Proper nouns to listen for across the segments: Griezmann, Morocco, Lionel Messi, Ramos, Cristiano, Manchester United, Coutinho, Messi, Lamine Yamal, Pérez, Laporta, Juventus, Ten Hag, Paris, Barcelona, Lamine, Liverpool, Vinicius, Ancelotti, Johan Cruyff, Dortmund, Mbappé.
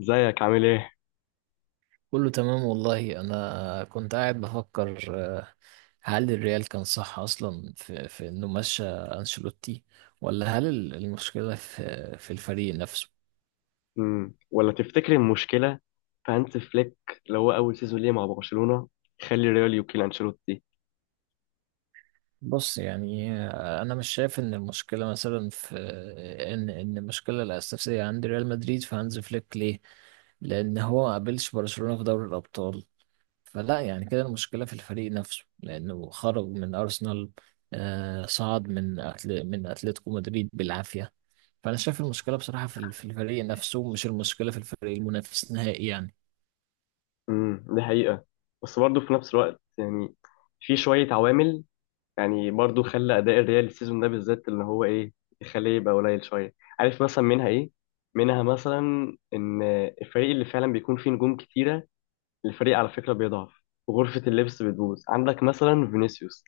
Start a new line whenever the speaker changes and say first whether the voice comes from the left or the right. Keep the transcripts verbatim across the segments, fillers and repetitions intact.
left: ازيك عامل ايه؟
right: كله تمام والله، انا كنت قاعد بفكر. آه، هل الريال كان صح اصلا في, في انه مشى انشيلوتي، ولا هل ال- المشكله في في الفريق نفسه؟
left: مم. ولا تفتكر المشكلة في هانز فليك اللي هو أول سيزون ليه مع برشلونة يخلي ريال يوكيل أنشيلوتي.
right: بص يعني، آه، انا مش شايف ان المشكله مثلا في آه، ان ان المشكله الاساسيه عند ريال مدريد في هانز فليك، ليه؟ لان هو ما قابلش برشلونه في دوري الابطال. فلا يعني كده المشكله في الفريق نفسه، لانه خرج من ارسنال، آه، صعد من أتل... من اتلتيكو مدريد بالعافيه. فانا شايف المشكله بصراحه في ال- في الفريق نفسه، مش المشكله في الفريق المنافس نهائي يعني.
left: امم دي حقيقة، بس برضه في نفس الوقت يعني في شوية عوامل يعني برضه خلى أداء الريال السيزون ده بالذات اللي هو ايه يخليه يبقى قليل شوية، عارف مثلا منها ايه؟ منها مثلا إن الفريق اللي فعلا بيكون فيه نجوم كتيرة الفريق على فكرة بيضعف، وغرفة اللبس بتبوظ. عندك مثلا فينيسيوس،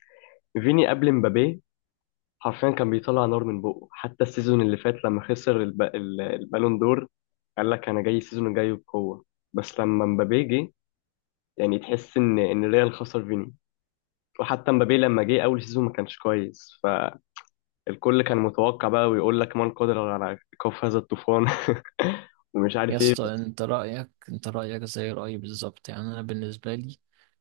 left: فيني قبل مبابي حرفيا كان بيطلع نار من بقه، حتى السيزون اللي فات لما خسر الب... ال- البالون دور قال لك انا جاي السيزون الجاي بقوه. بس لما مبابي جه يعني تحس ان ان ريال خسر فيني، وحتى مبابي لما جه اول سيزون ما كانش كويس. فالكل كان متوقع بقى ويقول لك من قدر على كف هذا الطوفان ومش
right: يا
left: عارف ايه
right: اسطى،
left: بس.
right: انت رايك انت رايك زي رايي بالظبط. يعني انا بالنسبه لي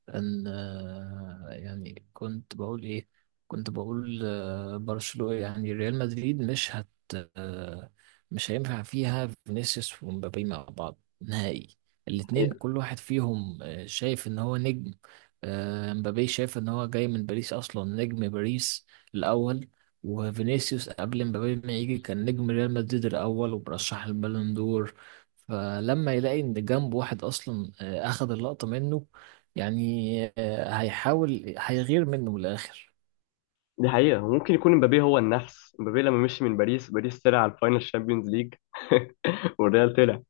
right: ان، آه، يعني كنت بقول ايه، كنت بقول آه، برشلونة، يعني ريال مدريد مش هت آه، مش هينفع فيها فينيسيوس ومبابي مع بعض نهائي. الاتنين
left: حقيقة.
right: كل واحد فيهم آه، شايف ان هو نجم. آه، مبابي شايف ان هو جاي من باريس اصلا، نجم باريس الاول. وفينيسيوس قبل مبابي ما يجي كان نجم ريال مدريد الاول، وبرشح البالون دور. فلما يلاقي ان جنب واحد اصلا آه، اخذ اللقطة منه، يعني آه، هيحاول هيغير منه من الاخر.
left: دي حقيقة، وممكن يكون مبابي هو النفس، مبابي لما مشي من باريس، باريس طلع على الفاينل الشامبيونز ليج والريال طلع.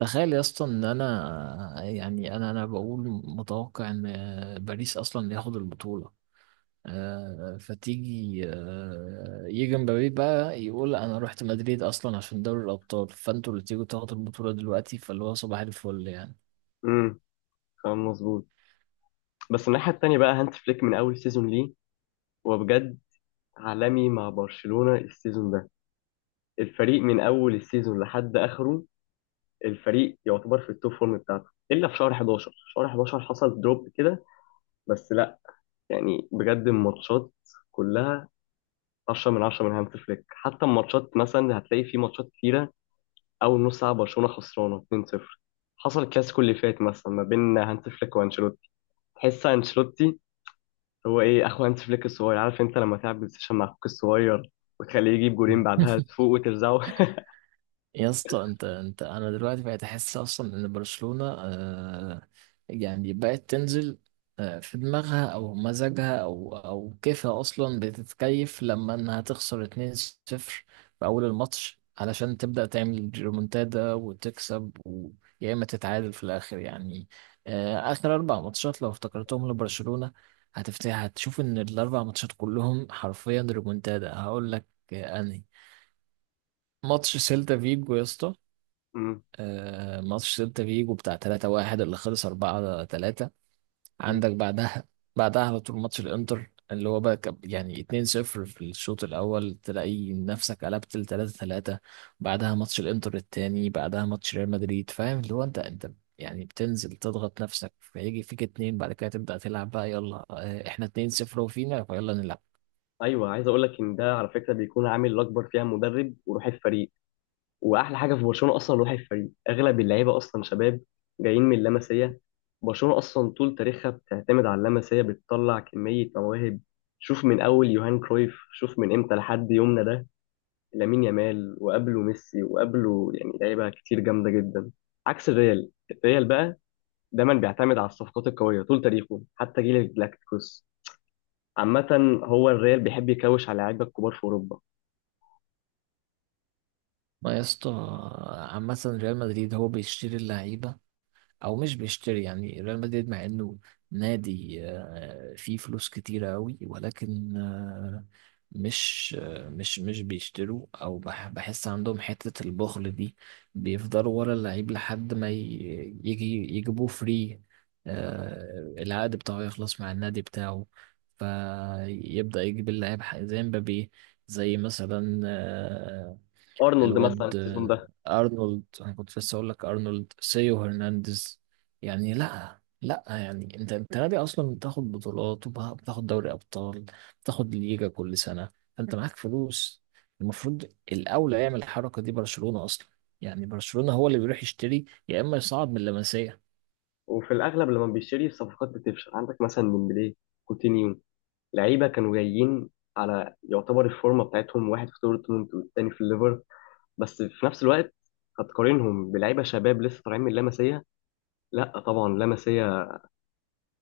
right: تخيل يا اسطى ان انا، يعني انا انا بقول متوقع ان آه، باريس اصلا ياخد البطوله. آه، فتيجي آه، يجي مبابي بقى يقول انا رحت مدريد اصلا عشان دوري الابطال، فانتوا اللي تيجوا تاخدوا البطوله دلوقتي، فاللي هو صباح الفل يعني.
left: امم كلام مظبوط. بس الناحية التانية بقى هانت فليك من أول سيزون ليه هو بجد عالمي مع برشلونة السيزون ده. الفريق من أول السيزون لحد آخره الفريق يعتبر في التوب فورم بتاعته إلا في شهر حداشر، شهر حداشر حصل دروب كده. بس لا، يعني بجد الماتشات كلها عشرة من عشرة من هانت فليك، حتى الماتشات مثلا هتلاقي في ماتشات كتيرة أول نص ساعة برشلونة خسرانة اثنين صفر. حصل الكلاسيكو اللي فات مثلا ما بين هانت فليك وانشيلوتي، تحس انشيلوتي هو ايه، اخو هانس فليك الصغير. عارف انت لما تلعب بلاي ستيشن مع اخوك الصغير وتخليه يجيب جولين بعدها تفوق وترزعه
right: يا اسطى، انت انت انا دلوقتي بقيت احس اصلا ان برشلونة آه يعني بقت تنزل آه في دماغها او مزاجها او او كيفها، اصلا بتتكيف لما انها تخسر اتنين صفر في اول الماتش، علشان تبدأ تعمل ريمونتادا وتكسب، ويا اما تتعادل في الاخر يعني. آه، اخر اربع ماتشات لو افتكرتهم لبرشلونة، هتفتح هتشوف ان الاربع ماتشات كلهم حرفيا ريمونتادا. هقول لك آه، انهي ماتش؟ سيلتا فيجو يا اسطى.
left: أمم،
right: آه، ماتش سيلتا فيجو بتاع تلاتة واحد اللي خلص اربعة تلاتة.
left: أمم.
right: عندك بعدها، بعدها على طول ماتش الانتر اللي هو بقى كان- يعني اتنين صفر في الشوط الاول، تلاقي نفسك قلبت ل ثلاثة ثلاثة. بعدها ماتش الانتر التاني، بعدها ماتش ريال مدريد، فاهم؟ اللي هو انت انت يعني بتنزل تضغط نفسك، فيجي فيك اتنين، بعد كده تبدأ تلعب بقى، يلا آه، احنا اتنين صفر وفينا فيلا نلعب.
left: ايوه عايز اقول لك ان ده على فكره بيكون عامل الاكبر فيها مدرب وروح الفريق، واحلى حاجه في برشلونه اصلا روح الفريق، اغلب اللعيبه اصلا شباب جايين من اللمسيه. برشلونه اصلا طول تاريخها بتعتمد على اللمسيه، بتطلع كميه مواهب. شوف من اول يوهان كرويف، شوف من امتى لحد يومنا ده لامين يامال وقبله ميسي وقبله يعني لعيبه كتير جامده جدا. عكس الريال، الريال بقى دايما بيعتمد على الصفقات القوية طول تاريخه حتى جيل الجلاكتيكوس. عامة هو الريال بيحب يكوش على لعيبة الكبار في أوروبا.
right: ما يا اسطى، عامة ريال مدريد هو بيشتري اللعيبة او مش بيشتري. يعني ريال مدريد مع انه نادي آه، فيه فلوس كتيرة قوي، ولكن آه، مش آه، مش مش بيشتروا، او بح- بحس عندهم حتة البخل دي. بيفضلوا ورا اللعيب لحد ما ي- يجي يجيبوه فري، آه، العقد بتاعه يخلص مع النادي بتاعه، فيبدأ يجيب اللاعب. ح- زي مبابي، زي مثلا آه،
left: أرنولد مثلا
right: الواد
left: السيزون
right: آه،
left: ده.
right: ارنولد. انا كنت لسه اقول لك ارنولد سيو هرنانديز. يعني لا لا يعني انت انت نادي اصلا بتاخد بطولات وبتاخد دوري ابطال، بتاخد ليجا كل سنه، فانت معاك فلوس. المفروض الاولى يعمل الحركه دي برشلونه اصلا. يعني برشلونه هو اللي بيروح يشتري، يا اما يصعد من اللمسيه.
left: وفي الأغلب لما بيشتري الصفقات بتفشل، عندك مثلا ديمبلي، كوتينيو، لعيبة كانوا جايين على يعتبر الفورمة بتاعتهم، واحد في دورتموند والتاني في الليفر. بس في نفس الوقت هتقارنهم بلعيبة شباب لسه طالعين من لاماسيا. لا طبعا لاماسيا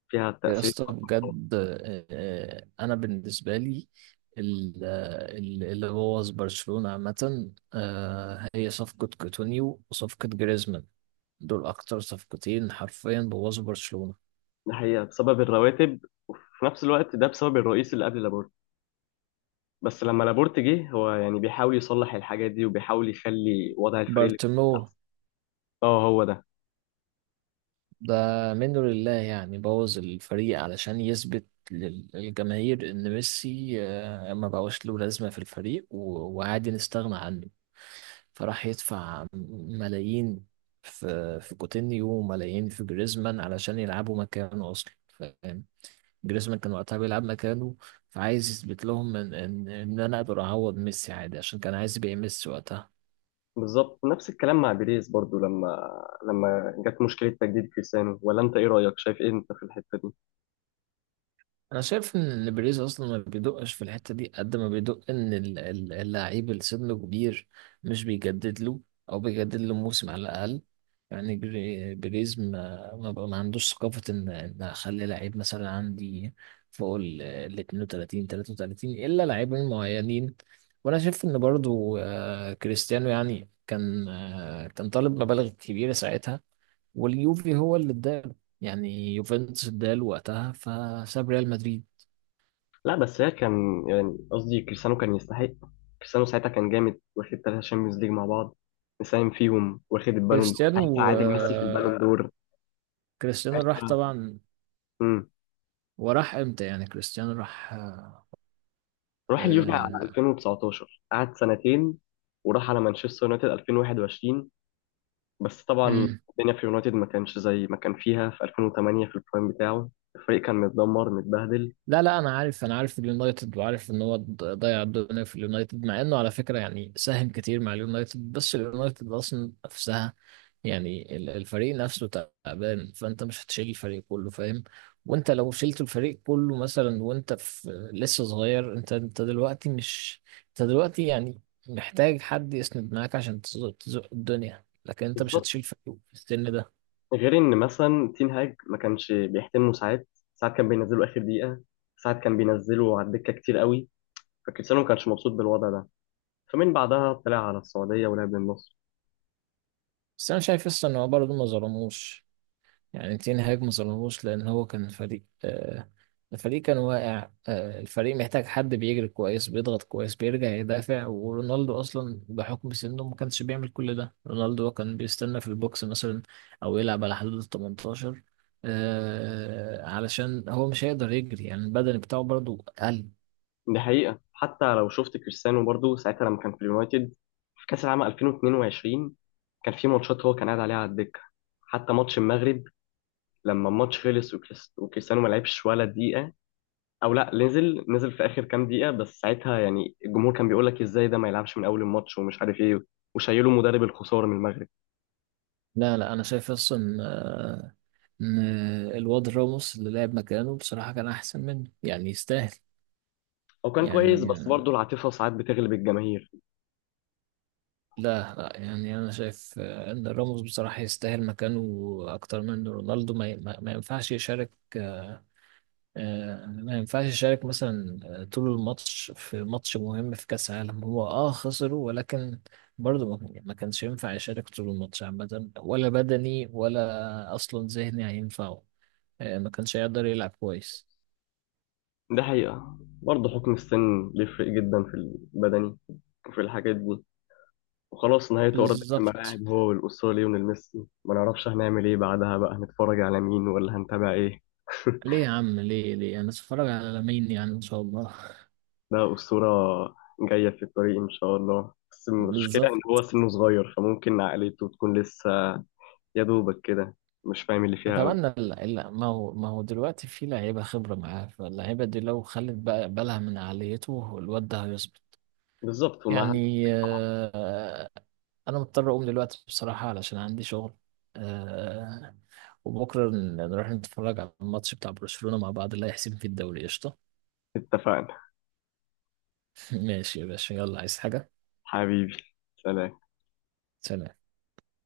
left: فيها
right: يا
left: تأثير.
right: اسطى بجد، آه، آه، انا بالنسبه لي ال- آه، ال- اللي بوظ برشلونه عامه آه، هي صفقه كوتونيو وصفقه جريزمان. دول اكتر صفقتين حرفيا بوظوا برشلونه.
left: ده حقيقة بسبب الرواتب، في نفس الوقت ده بسبب الرئيس اللي قبل لابورتا. بس لما لابورت جه هو يعني بيحاول يصلح الحاجات دي وبيحاول يخلي وضع الفريق اللي
right: بارتوميو
left: احسن. اه هو ده.
right: ده منه لله، يعني بوظ الفريق علشان يثبت لل- للجماهير ان ميسي آه، ما بقاش له لازمة في الفريق و- وعادي نستغنى عنه. فراح يدفع ملايين في في كوتينيو وملايين في جريزمان علشان يلعبوا مكانه اصلا، فاهم؟ جريزمان كان وقتها بيلعب مكانه، فعايز يثبت لهم ان ان ان انا اقدر اعوض ميسي عادي، عشان كان عايز يبيع ميسي وقتها.
left: بالظبط نفس الكلام مع بيريز برضو، لما لما جت مشكله تجديد كريستيانو. ولا انت ايه رايك، شايف ايه انت في الحته دي؟
right: انا شايف ان بريز اصلا ما بيدقش في الحته دي قد ما بيدق ان ال- ال- اللعيب اللي سنه كبير مش بيجدد له، او بيجدد له موسم على الاقل. يعني بري- بريز ما ما, بقى ما عندوش ثقافه ان ان اخلي لعيب مثلا عندي فوق ال ال اتنين وتلاتين تلاتة وتلاتين الا لاعبين معينين. وانا شايف ان برضو آه، كريستيانو يعني كان آه، كان طالب مبالغ كبيره ساعتها، واليوفي هو اللي اداله. يعني يوفنتوس اداله وقتها، فساب ريال مدريد.
left: لا بس هي كان يعني قصدي كريستيانو كان يستحق. كريستيانو ساعتها كان جامد، واخد ثلاثه شامبيونز ليج مع بعض مساهم فيهم، واخد البالون دور ساعتها
right: كريستيانو
left: عادل ميسي في البالون
right: آه،
left: دور
right: كريستيانو راح
left: ساعتها.
right: طبعا.
left: امم
right: وراح امتى يعني؟ كريستيانو راح، آه،
left: راح اليوفي على
right: آه،
left: الفين وتسعتاشر قعد سنتين، وراح على مانشستر يونايتد الفين وواحد وعشرين. بس طبعا
right: مم.
left: الدنيا في يونايتد ما كانش زي ما كان فيها في ألفين وثمانية في البرايم بتاعه. الفريق كان متدمر متبهدل.
right: لا لا انا عارف، انا عارف اليونايتد، وعارف ان هو ض- ضيع الدنيا في اليونايتد. مع انه على فكره يعني ساهم كتير مع اليونايتد، بس اليونايتد اصلا نفسها، يعني ال- الفريق نفسه تعبان. فانت مش هتشيل الفريق كله فاهم. وانت لو شلت الفريق كله مثلا وانت في لسه صغير، انت انت دلوقتي مش انت دلوقتي يعني محتاج حد يسند معاك عشان تزق تزق الدنيا. لكن انت مش
left: بالظبط،
right: هتشيل فريق في السن ده.
left: غير ان مثلا تين هاج ما كانش بيحترمه ساعات، ساعات كان بينزله اخر دقيقه، ساعات كان بينزله على الدكه كتير قوي. فكريستيانو ما كانش مبسوط بالوضع ده، فمن بعدها طلع على السعوديه ولعب للنصر.
right: بس انا شايف لسه ان هو برضه ما ظلموش، يعني تين هاج ما ظلموش، لأن هو كان فريق آه الفريق كان واقع. آه الفريق محتاج حد بيجري كويس، بيضغط كويس، بيرجع يدافع، ورونالدو أصلا بحكم سنه ما كانش بيعمل كل ده. رونالدو كان بيستنى في البوكس مثلا، أو يلعب على حدود ال تمنتاشر، آه علشان هو مش هيقدر يجري، يعني البدني بتاعه برضو قل.
left: دي حقيقه، حتى لو شفت كريستيانو برضو ساعتها لما كان في اليونايتد في كاس العالم الفين واتنين وعشرين كان في ماتشات هو كان قاعد عليها على الدكه. حتى ماتش المغرب لما الماتش خلص وكريس- وكريستيانو ما لعبش ولا دقيقة، او لا نزل، نزل في اخر كام دقيقة. بس ساعتها يعني الجمهور كان بيقول لك ازاي ده ما يلعبش من اول الماتش ومش عارف ايه، وشايله مدرب الخسارة من المغرب.
right: لا لا أنا شايف أصلا آه إن الواد راموس اللي لعب مكانه بصراحة كان أحسن منه، يعني يستاهل.
left: هو كان كويس
right: يعني
left: بس برضه العاطفة ساعات بتغلب الجماهير.
right: لا لا يعني انا شايف آه، ان راموس بصراحه يستاهل مكانه اكتر من رونالدو. ما, ي- ما ما ينفعش يشارك، آه، ما ينفعش يشارك مثلا آه، طول الماتش في ماتش مهم في كأس العالم، هو اه خسره، ولكن برضه ما يعني ما كانش ينفع يشارك طول الماتش عامة. ولا بدني ولا أصلا ذهني هينفعه، آه، ما كانش هيقدر يلعب كويس.
left: ده حقيقة، برضه حكم السن بيفرق جدا في البدني وفي الحاجات دي. وخلاص نهاية أرض في
right: بالظبط.
left: الملاعب هو والأسطورة ليونيل ميسي، ما نعرفش هنعمل ايه بعدها بقى، هنتفرج على مين ولا هنتابع ايه؟
right: ليه يا عم؟ ليه ليه أنا أتفرج على لامين يعني إن شاء الله.
left: ده أسطورة جاية في الطريق إن شاء الله، بس المشكلة إن
right: بالظبط.
left: هو سنه صغير فممكن عقليته تكون لسه يا دوبك كده مش فاهم اللي فيها
right: طبعا
left: أوي.
right: ال- ال- ما هو ما هو دلوقتي في لعيبه خبره معاه، فاللعيبه دي لو خلت بقى بالها من عاليته، الواد ده هيظبط.
left: بالظبط ومعاها.
right: يعني آه، انا مضطر اقوم دلوقتي بصراحه علشان عندي شغل. آه، وبكره ن- نروح نتفرج على الماتش بتاع برشلونه مع بعض اللي هيحسم فيه الدوري، قشطه.
left: اتفقنا.
right: ماشي يا باشا، يلا. عايز حاجه؟
left: حبيبي، سلام.
right: سلام.